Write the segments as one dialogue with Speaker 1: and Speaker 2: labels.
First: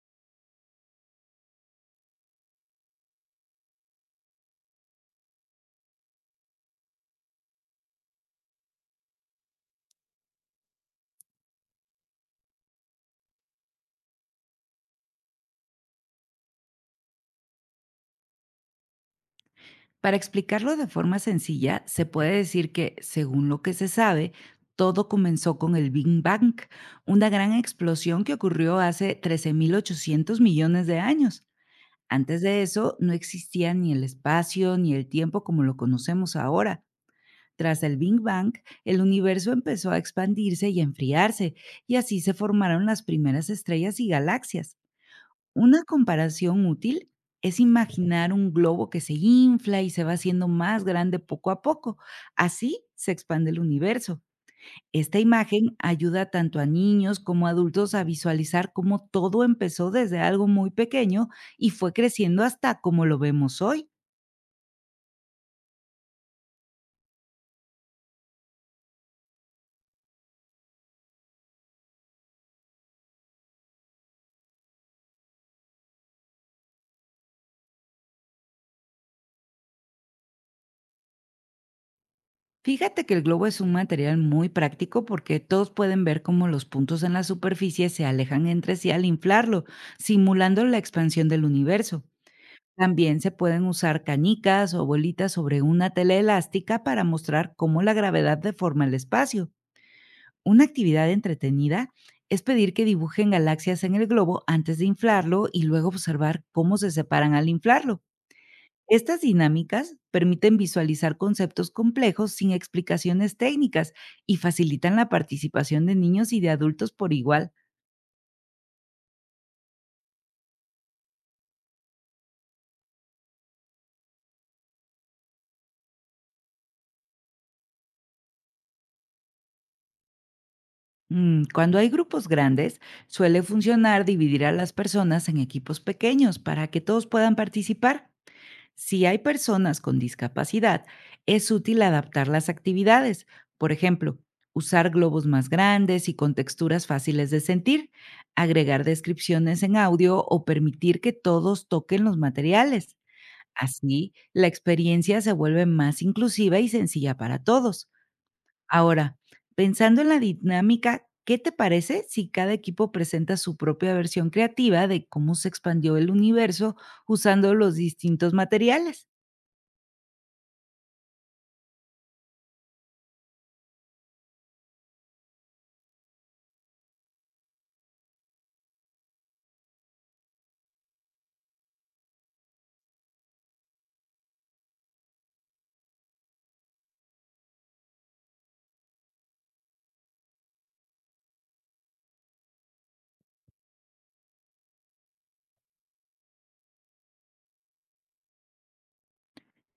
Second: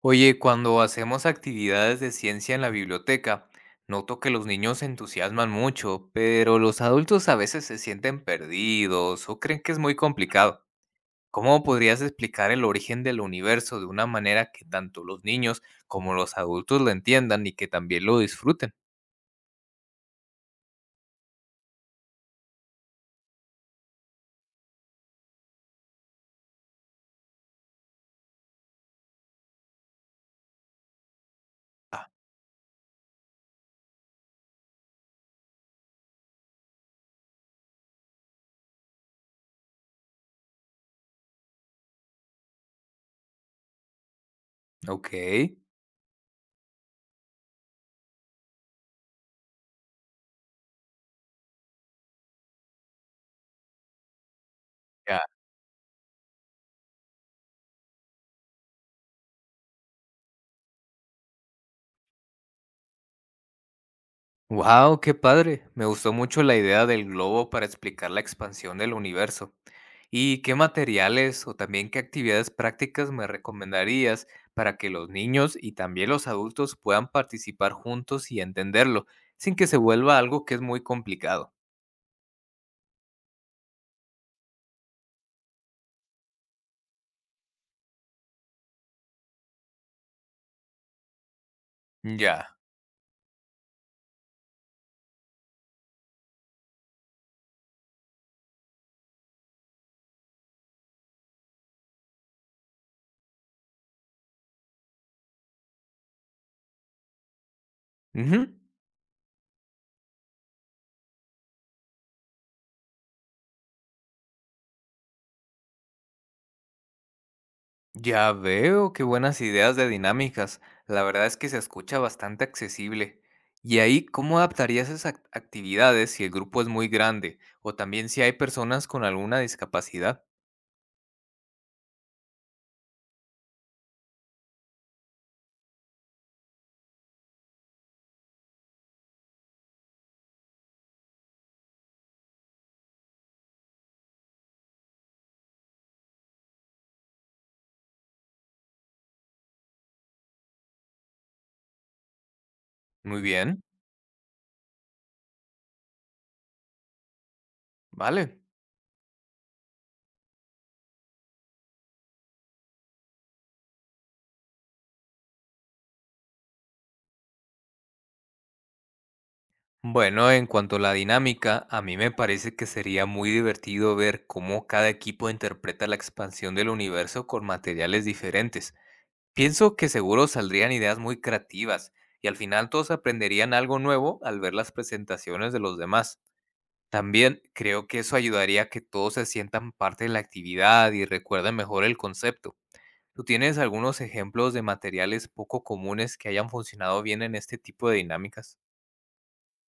Speaker 1: Oye, cuando hacemos actividades de ciencia en la biblioteca, noto que los niños se entusiasman mucho, pero los adultos a veces se sienten perdidos o creen que es muy complicado. ¿Cómo podrías explicar el origen del universo de una manera que tanto los niños como los adultos lo entiendan y que también lo disfruten?
Speaker 2: Para explicarlo de forma sencilla, se puede decir que, según lo que se sabe, todo comenzó con el Big Bang, una gran explosión que ocurrió hace 13.800 millones de años. Antes de eso, no existía ni el espacio ni el tiempo como lo conocemos ahora. Tras el Big Bang, el universo empezó a expandirse y a enfriarse, y así se formaron las primeras estrellas y galaxias.
Speaker 1: Ok.
Speaker 2: Una comparación útil es imaginar un globo que se infla y se va haciendo más grande poco a poco. Así se expande el universo. Esta
Speaker 1: Ya.
Speaker 2: imagen ayuda tanto a niños como a adultos a visualizar cómo todo empezó desde algo muy pequeño y fue creciendo hasta como lo vemos hoy.
Speaker 1: Wow, qué padre. Me gustó mucho la idea del globo para explicar la expansión del universo. ¿Y qué materiales o también qué actividades prácticas me recomendarías para que los niños y también los adultos puedan participar juntos y entenderlo, sin que se vuelva algo que es muy complicado?
Speaker 2: Fíjate que el globo es un material muy práctico porque todos pueden ver cómo los puntos en la superficie se alejan entre sí al inflarlo, simulando la expansión del universo.
Speaker 1: Ya.
Speaker 2: También se pueden usar canicas o bolitas sobre una tela elástica para mostrar cómo la gravedad deforma el espacio. Una actividad entretenida es pedir que dibujen galaxias en el globo antes de inflarlo y luego observar cómo se separan al inflarlo.
Speaker 1: Ujú.
Speaker 2: Estas dinámicas permiten visualizar conceptos complejos sin explicaciones técnicas y facilitan la participación de niños y de adultos por igual.
Speaker 1: Ya veo, qué buenas ideas de dinámicas. La verdad es que se escucha bastante accesible. ¿Y ahí cómo adaptarías esas actividades si el grupo es muy grande o también si hay personas con alguna discapacidad?
Speaker 2: Cuando hay grupos grandes, suele funcionar dividir a las personas en equipos pequeños para que todos puedan participar. Si hay personas con discapacidad, es útil adaptar las actividades. Por ejemplo, usar globos más grandes y con texturas fáciles de sentir, agregar descripciones en audio o permitir que todos toquen los materiales.
Speaker 1: Muy bien,
Speaker 2: Así, la experiencia se vuelve más inclusiva y sencilla para todos.
Speaker 1: vale.
Speaker 2: Ahora, pensando en la dinámica, ¿qué te parece si cada equipo presenta su propia versión creativa de cómo se expandió el universo usando los distintos materiales?
Speaker 1: Bueno, en cuanto a la dinámica, a mí me parece que sería muy divertido ver cómo cada equipo interpreta la expansión del universo con materiales diferentes. Pienso que seguro saldrían ideas muy creativas y al final todos aprenderían algo nuevo al ver las presentaciones de los demás. También creo que eso ayudaría a que todos se sientan parte de la actividad y recuerden mejor el concepto. ¿Tú tienes algunos ejemplos de materiales poco comunes que hayan funcionado bien en este tipo de dinámicas?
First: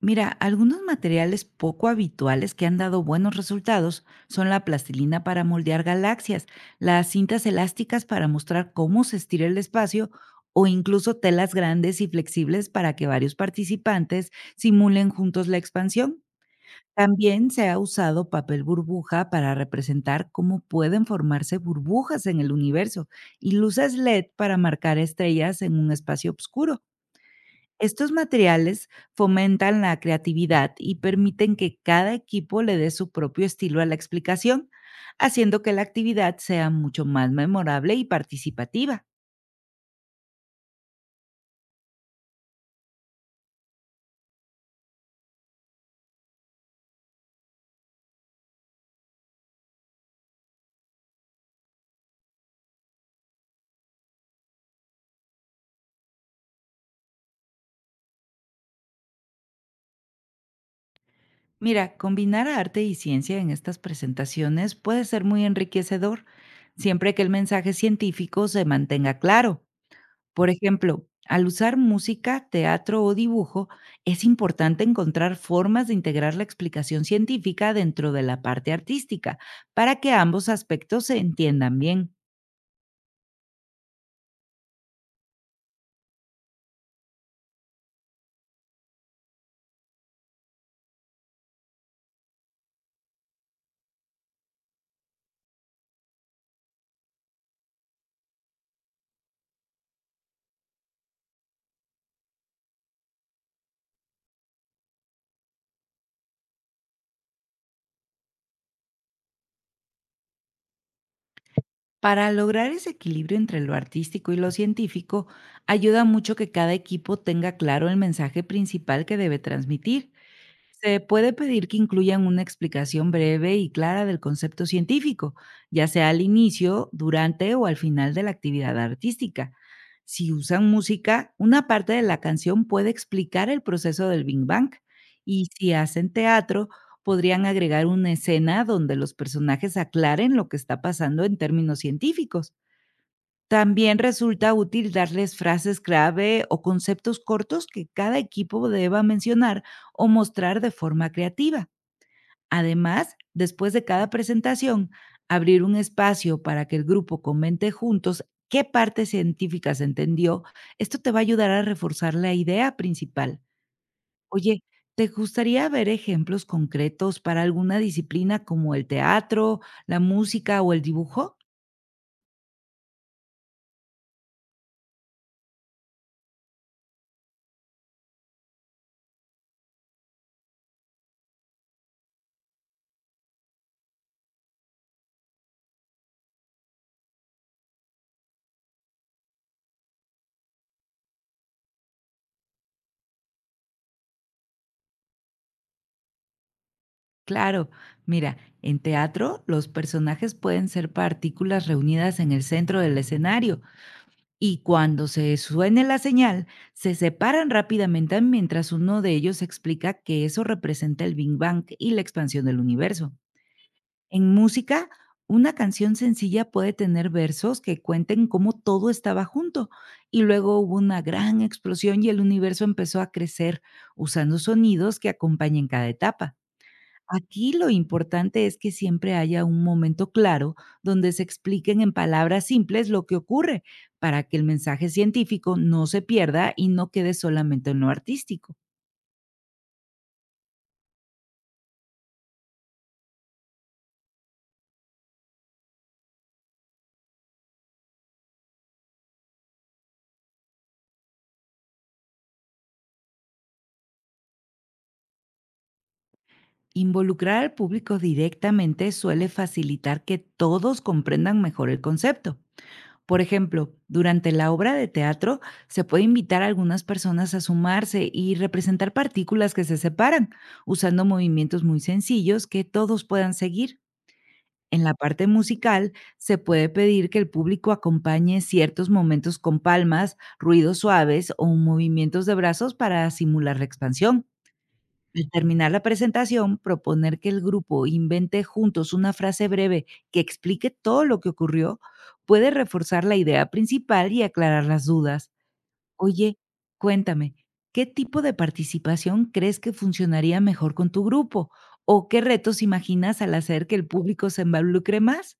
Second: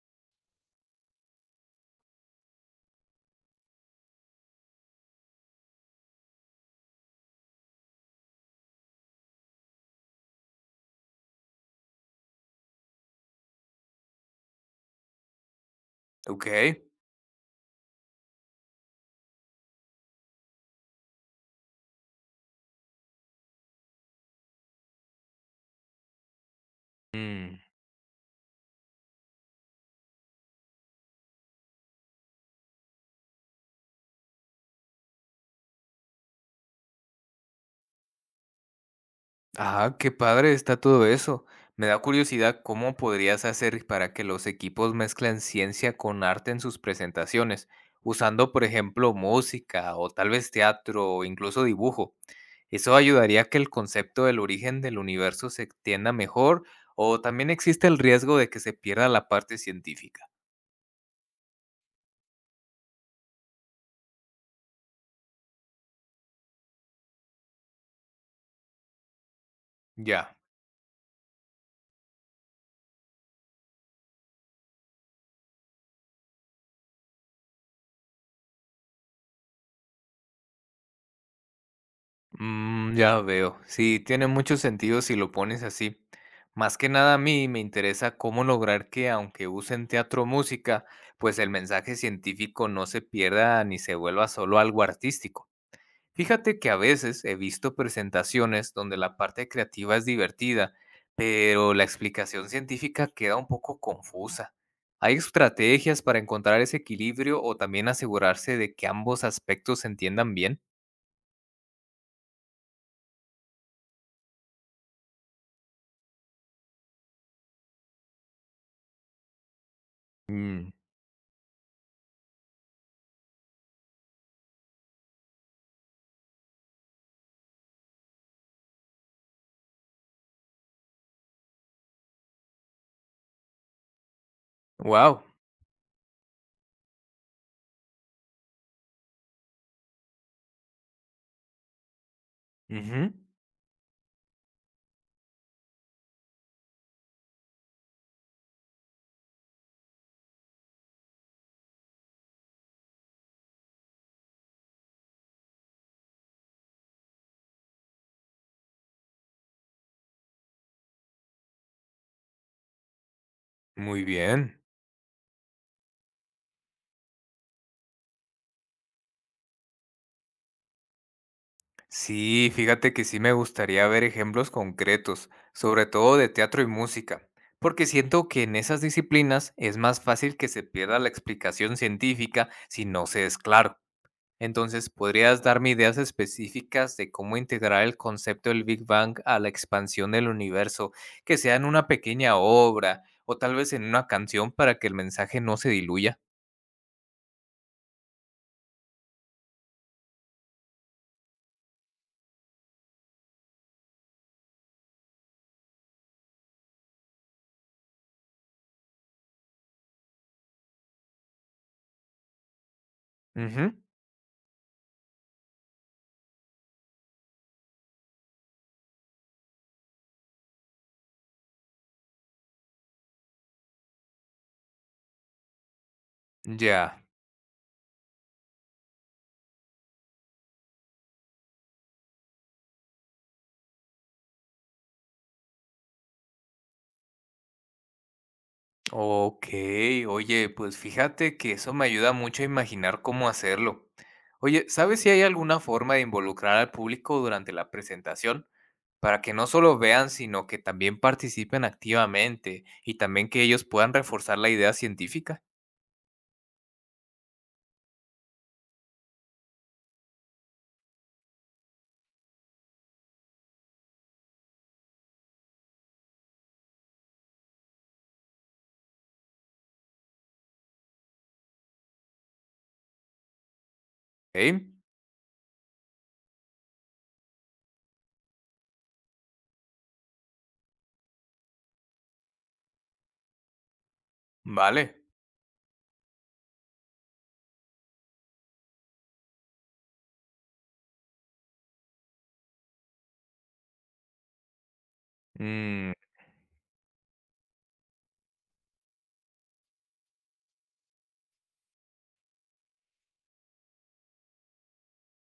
Speaker 2: Mira, algunos materiales poco habituales que han dado buenos resultados son la plastilina para moldear galaxias, las cintas elásticas para mostrar cómo se estira el espacio o incluso telas grandes y flexibles para que varios participantes simulen juntos la expansión.
Speaker 1: Ok.
Speaker 2: También se ha usado papel burbuja para representar cómo pueden formarse burbujas en el universo y luces LED para marcar estrellas en un espacio oscuro.
Speaker 1: Mm.
Speaker 2: Estos materiales fomentan la creatividad y permiten que cada equipo le dé su propio estilo a la explicación, haciendo que la actividad sea mucho más memorable y participativa.
Speaker 1: Ah, qué padre está todo eso. Me da curiosidad cómo podrías hacer para que los equipos mezclen ciencia con arte en sus presentaciones, usando, por ejemplo, música o tal vez teatro o incluso dibujo. ¿Eso ayudaría a que el concepto del origen del universo se extienda mejor o también existe el riesgo de que se pierda la parte científica?
Speaker 2: Mira, combinar arte y ciencia en estas presentaciones puede ser muy enriquecedor, siempre que el mensaje científico se mantenga claro.
Speaker 1: Ya.
Speaker 2: Por ejemplo, al usar música, teatro o dibujo, es importante encontrar formas de integrar la explicación científica dentro de la parte artística para que ambos aspectos se entiendan bien.
Speaker 1: Mm, ya veo. Sí, tiene mucho sentido si lo pones así. Más que nada a mí me interesa cómo lograr que, aunque usen teatro o música, pues el mensaje científico no se pierda ni se vuelva solo algo artístico. Fíjate que a veces he visto presentaciones donde la parte creativa es divertida, pero la explicación científica queda un poco confusa. ¿Hay estrategias para encontrar ese equilibrio o también asegurarse de que ambos aspectos se entiendan bien?
Speaker 2: Para lograr ese equilibrio entre lo artístico y lo científico, ayuda mucho que cada equipo tenga claro el mensaje principal que debe transmitir. Se puede pedir que incluyan una explicación breve y clara del concepto científico, ya sea al inicio, durante o al final de la actividad artística. Si usan música, una parte de la canción puede explicar el proceso del Big Bang,
Speaker 1: Wow.
Speaker 2: y si hacen teatro, podrían agregar una escena donde los personajes aclaren lo que está pasando en términos científicos.
Speaker 1: Ujú.
Speaker 2: También resulta útil darles frases clave o conceptos cortos que cada equipo deba mencionar o mostrar de forma creativa. Además, después de cada presentación, abrir un espacio para que el grupo comente juntos qué parte científica se entendió. Esto te va a ayudar a reforzar la idea principal.
Speaker 1: Muy bien.
Speaker 2: Oye, ¿te gustaría ver ejemplos concretos para alguna disciplina como el teatro, la música o el dibujo?
Speaker 1: Sí, fíjate que sí me gustaría ver ejemplos concretos, sobre todo de teatro y música, porque siento que en esas disciplinas es más fácil que se pierda la explicación científica si no se es claro. Entonces, ¿podrías darme ideas específicas de cómo integrar el concepto del Big Bang a la expansión del universo, que sea en una pequeña obra o tal vez en una canción para que el mensaje no se diluya?
Speaker 2: Claro, mira, en teatro los personajes pueden ser partículas reunidas en el centro del escenario, y cuando se suene la señal, se separan rápidamente mientras uno de ellos explica que eso representa el Big Bang y la expansión del universo.
Speaker 1: Ujú.
Speaker 2: En música, una canción sencilla puede tener versos que cuenten cómo todo estaba junto y luego hubo una gran explosión y el universo empezó a crecer, usando sonidos que acompañen cada etapa.
Speaker 1: Ya.
Speaker 2: Aquí lo importante es que siempre haya un momento claro donde se expliquen en palabras simples lo que ocurre, para que el mensaje científico no se pierda y no quede solamente en lo artístico.
Speaker 1: Ok, oye, pues fíjate que eso me ayuda mucho a imaginar cómo hacerlo. Oye, ¿sabes si hay alguna forma de involucrar al público durante la presentación? Para que no solo vean, sino que también participen activamente y también que ellos puedan reforzar la idea científica.
Speaker 2: Involucrar al público directamente suele facilitar que todos comprendan mejor el concepto. Por ejemplo, durante la obra de teatro se puede invitar a algunas personas a sumarse y representar partículas que se separan, usando movimientos muy sencillos que todos puedan seguir.
Speaker 1: ¿Eh?
Speaker 2: En la parte musical, se puede pedir que el público acompañe ciertos momentos con palmas, ruidos suaves o movimientos de brazos para simular la expansión.
Speaker 1: Vale.
Speaker 2: Al terminar la presentación, proponer que el grupo invente juntos una frase breve que explique todo lo que ocurrió puede reforzar la idea principal y aclarar las dudas.
Speaker 1: Mm.
Speaker 2: Oye, cuéntame, ¿qué tipo de participación crees que funcionaría mejor con tu grupo? ¿O qué retos imaginas al hacer que el público se involucre más?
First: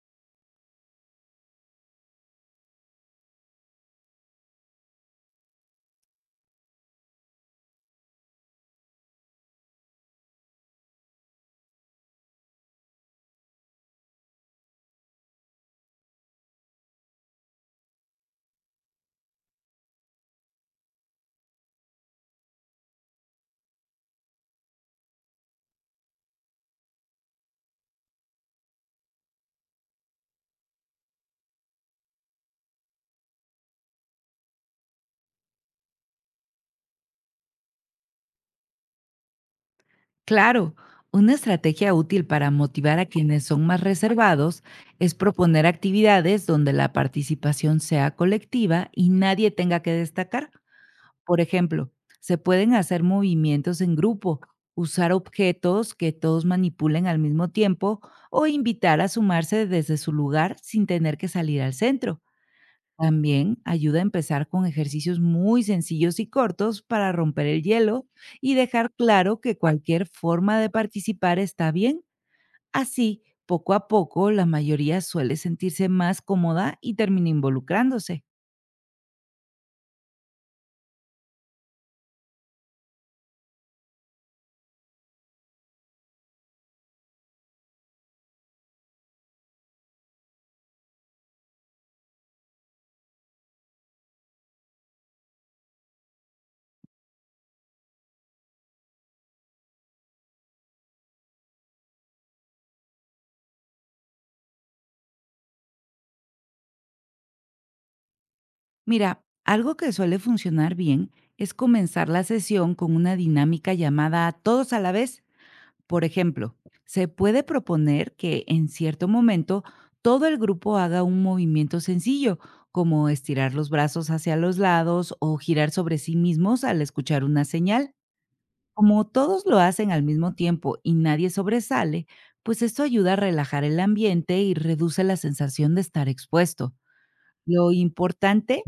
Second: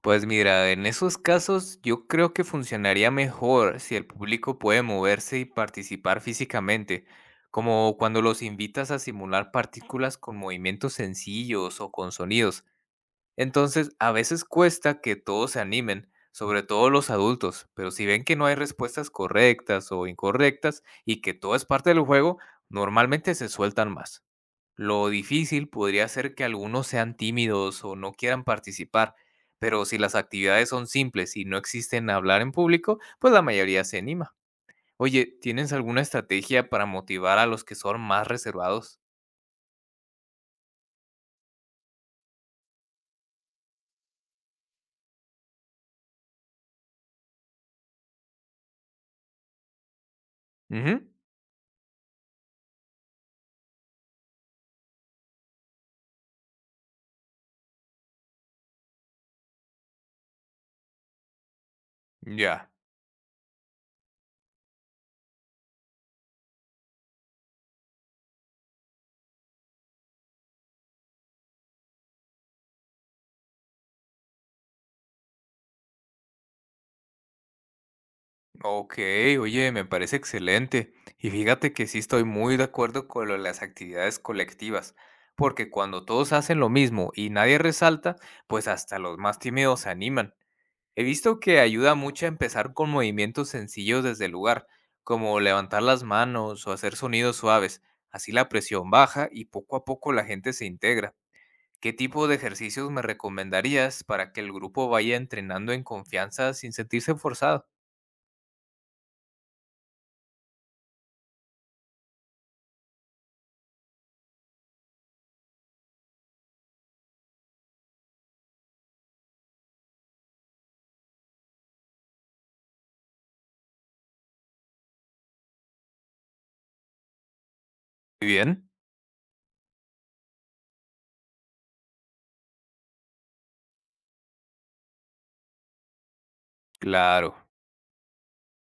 Speaker 1: Pues mira, en esos casos yo creo que funcionaría mejor si el público puede moverse y participar físicamente, como cuando los invitas a simular partículas con movimientos sencillos o con sonidos. Entonces, a veces cuesta que todos se animen, sobre todo los adultos, pero si ven que no hay respuestas correctas o incorrectas y que todo es parte del juego, normalmente se sueltan más. Lo difícil podría ser que algunos sean tímidos o no quieran participar, pero si las actividades son simples y no existen hablar en público, pues la mayoría se anima. Oye, ¿tienes alguna estrategia para motivar a los que son más reservados?
Speaker 2: Claro, una estrategia útil para motivar a quienes son más reservados es proponer actividades donde la participación sea colectiva y nadie tenga que destacar.
Speaker 1: Ujú.
Speaker 2: Por ejemplo, se pueden hacer movimientos en grupo, usar objetos que todos manipulen al mismo tiempo o invitar a sumarse desde su lugar sin tener que salir al centro.
Speaker 1: Ya.
Speaker 2: También ayuda a empezar con ejercicios muy sencillos y cortos para romper el hielo y dejar claro que cualquier forma de participar está bien. Así, poco a poco, la mayoría suele sentirse más cómoda y termina involucrándose.
Speaker 1: Ok, oye, me parece excelente. Y fíjate que sí estoy muy de acuerdo con lo de las actividades colectivas, porque cuando todos hacen lo mismo y nadie resalta, pues hasta los más tímidos se animan. He visto que ayuda mucho a empezar con movimientos sencillos desde el lugar, como levantar las manos o hacer sonidos suaves. Así la presión baja y poco a poco la gente se integra. ¿Qué tipo de ejercicios me recomendarías para que el grupo vaya entrenando en confianza sin sentirse forzado?
Speaker 2: Mira, algo que suele funcionar bien es comenzar la sesión con una dinámica llamada todos a la vez. Por ejemplo, se puede proponer que en cierto momento todo el grupo haga un movimiento sencillo, como estirar los brazos hacia los lados o girar sobre sí mismos al escuchar una señal.
Speaker 1: Muy bien.
Speaker 2: Como todos lo hacen al mismo tiempo y nadie sobresale, pues esto ayuda a relajar el ambiente y reduce la sensación de estar expuesto.
Speaker 1: Claro.
Speaker 2: Lo importante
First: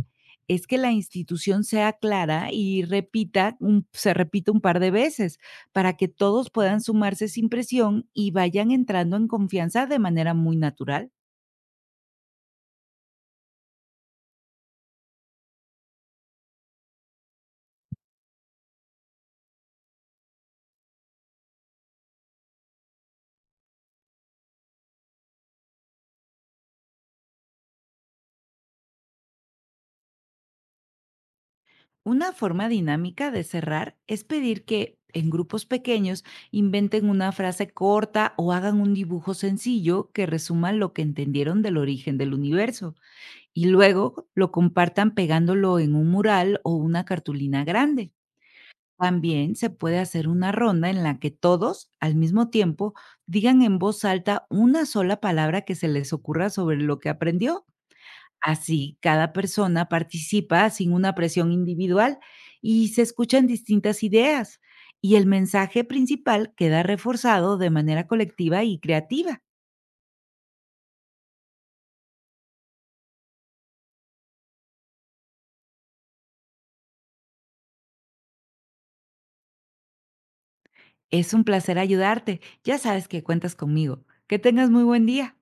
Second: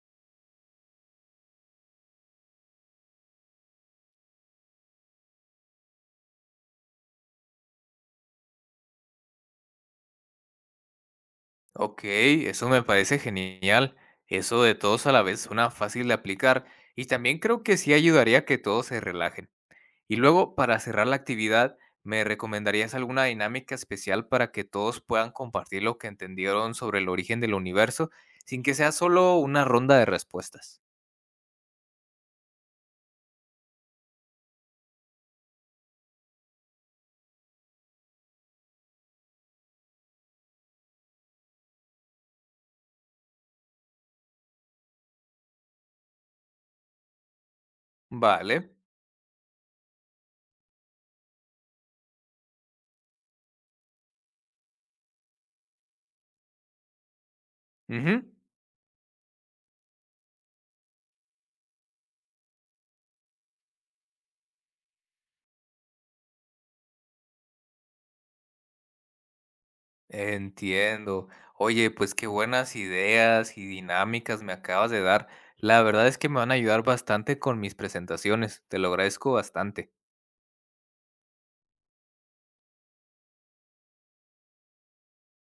Speaker 2: es que la institución sea clara y repita un se repita un par de veces, para que todos puedan sumarse sin presión y vayan entrando en confianza de manera muy natural.
Speaker 1: Ok, eso me parece genial. Eso de todos a la vez suena fácil de aplicar y también creo que sí ayudaría a que todos se relajen. Y luego, para cerrar la actividad, ¿me recomendarías alguna dinámica especial para que todos puedan compartir lo que entendieron sobre el origen del universo sin que sea solo una ronda de respuestas?
Speaker 2: Una forma dinámica de cerrar es pedir que en grupos pequeños inventen una frase corta o hagan un dibujo sencillo que resuma lo que entendieron del origen del universo y luego lo compartan pegándolo en un mural o una cartulina grande.
Speaker 1: Vale.
Speaker 2: También se puede hacer una ronda en la que todos, al mismo tiempo, digan en voz alta una sola palabra que se les ocurra sobre lo que aprendió.
Speaker 1: Ujú.
Speaker 2: Así, cada persona participa sin una presión individual y se escuchan distintas ideas. Y el mensaje principal queda reforzado de manera colectiva y creativa.
Speaker 1: Entiendo. Oye, pues qué buenas ideas y dinámicas me acabas de dar. La verdad es que me van a ayudar bastante con mis presentaciones. Te lo agradezco bastante.
Speaker 2: Es un placer ayudarte. Ya sabes que cuentas conmigo. Que tengas muy buen día.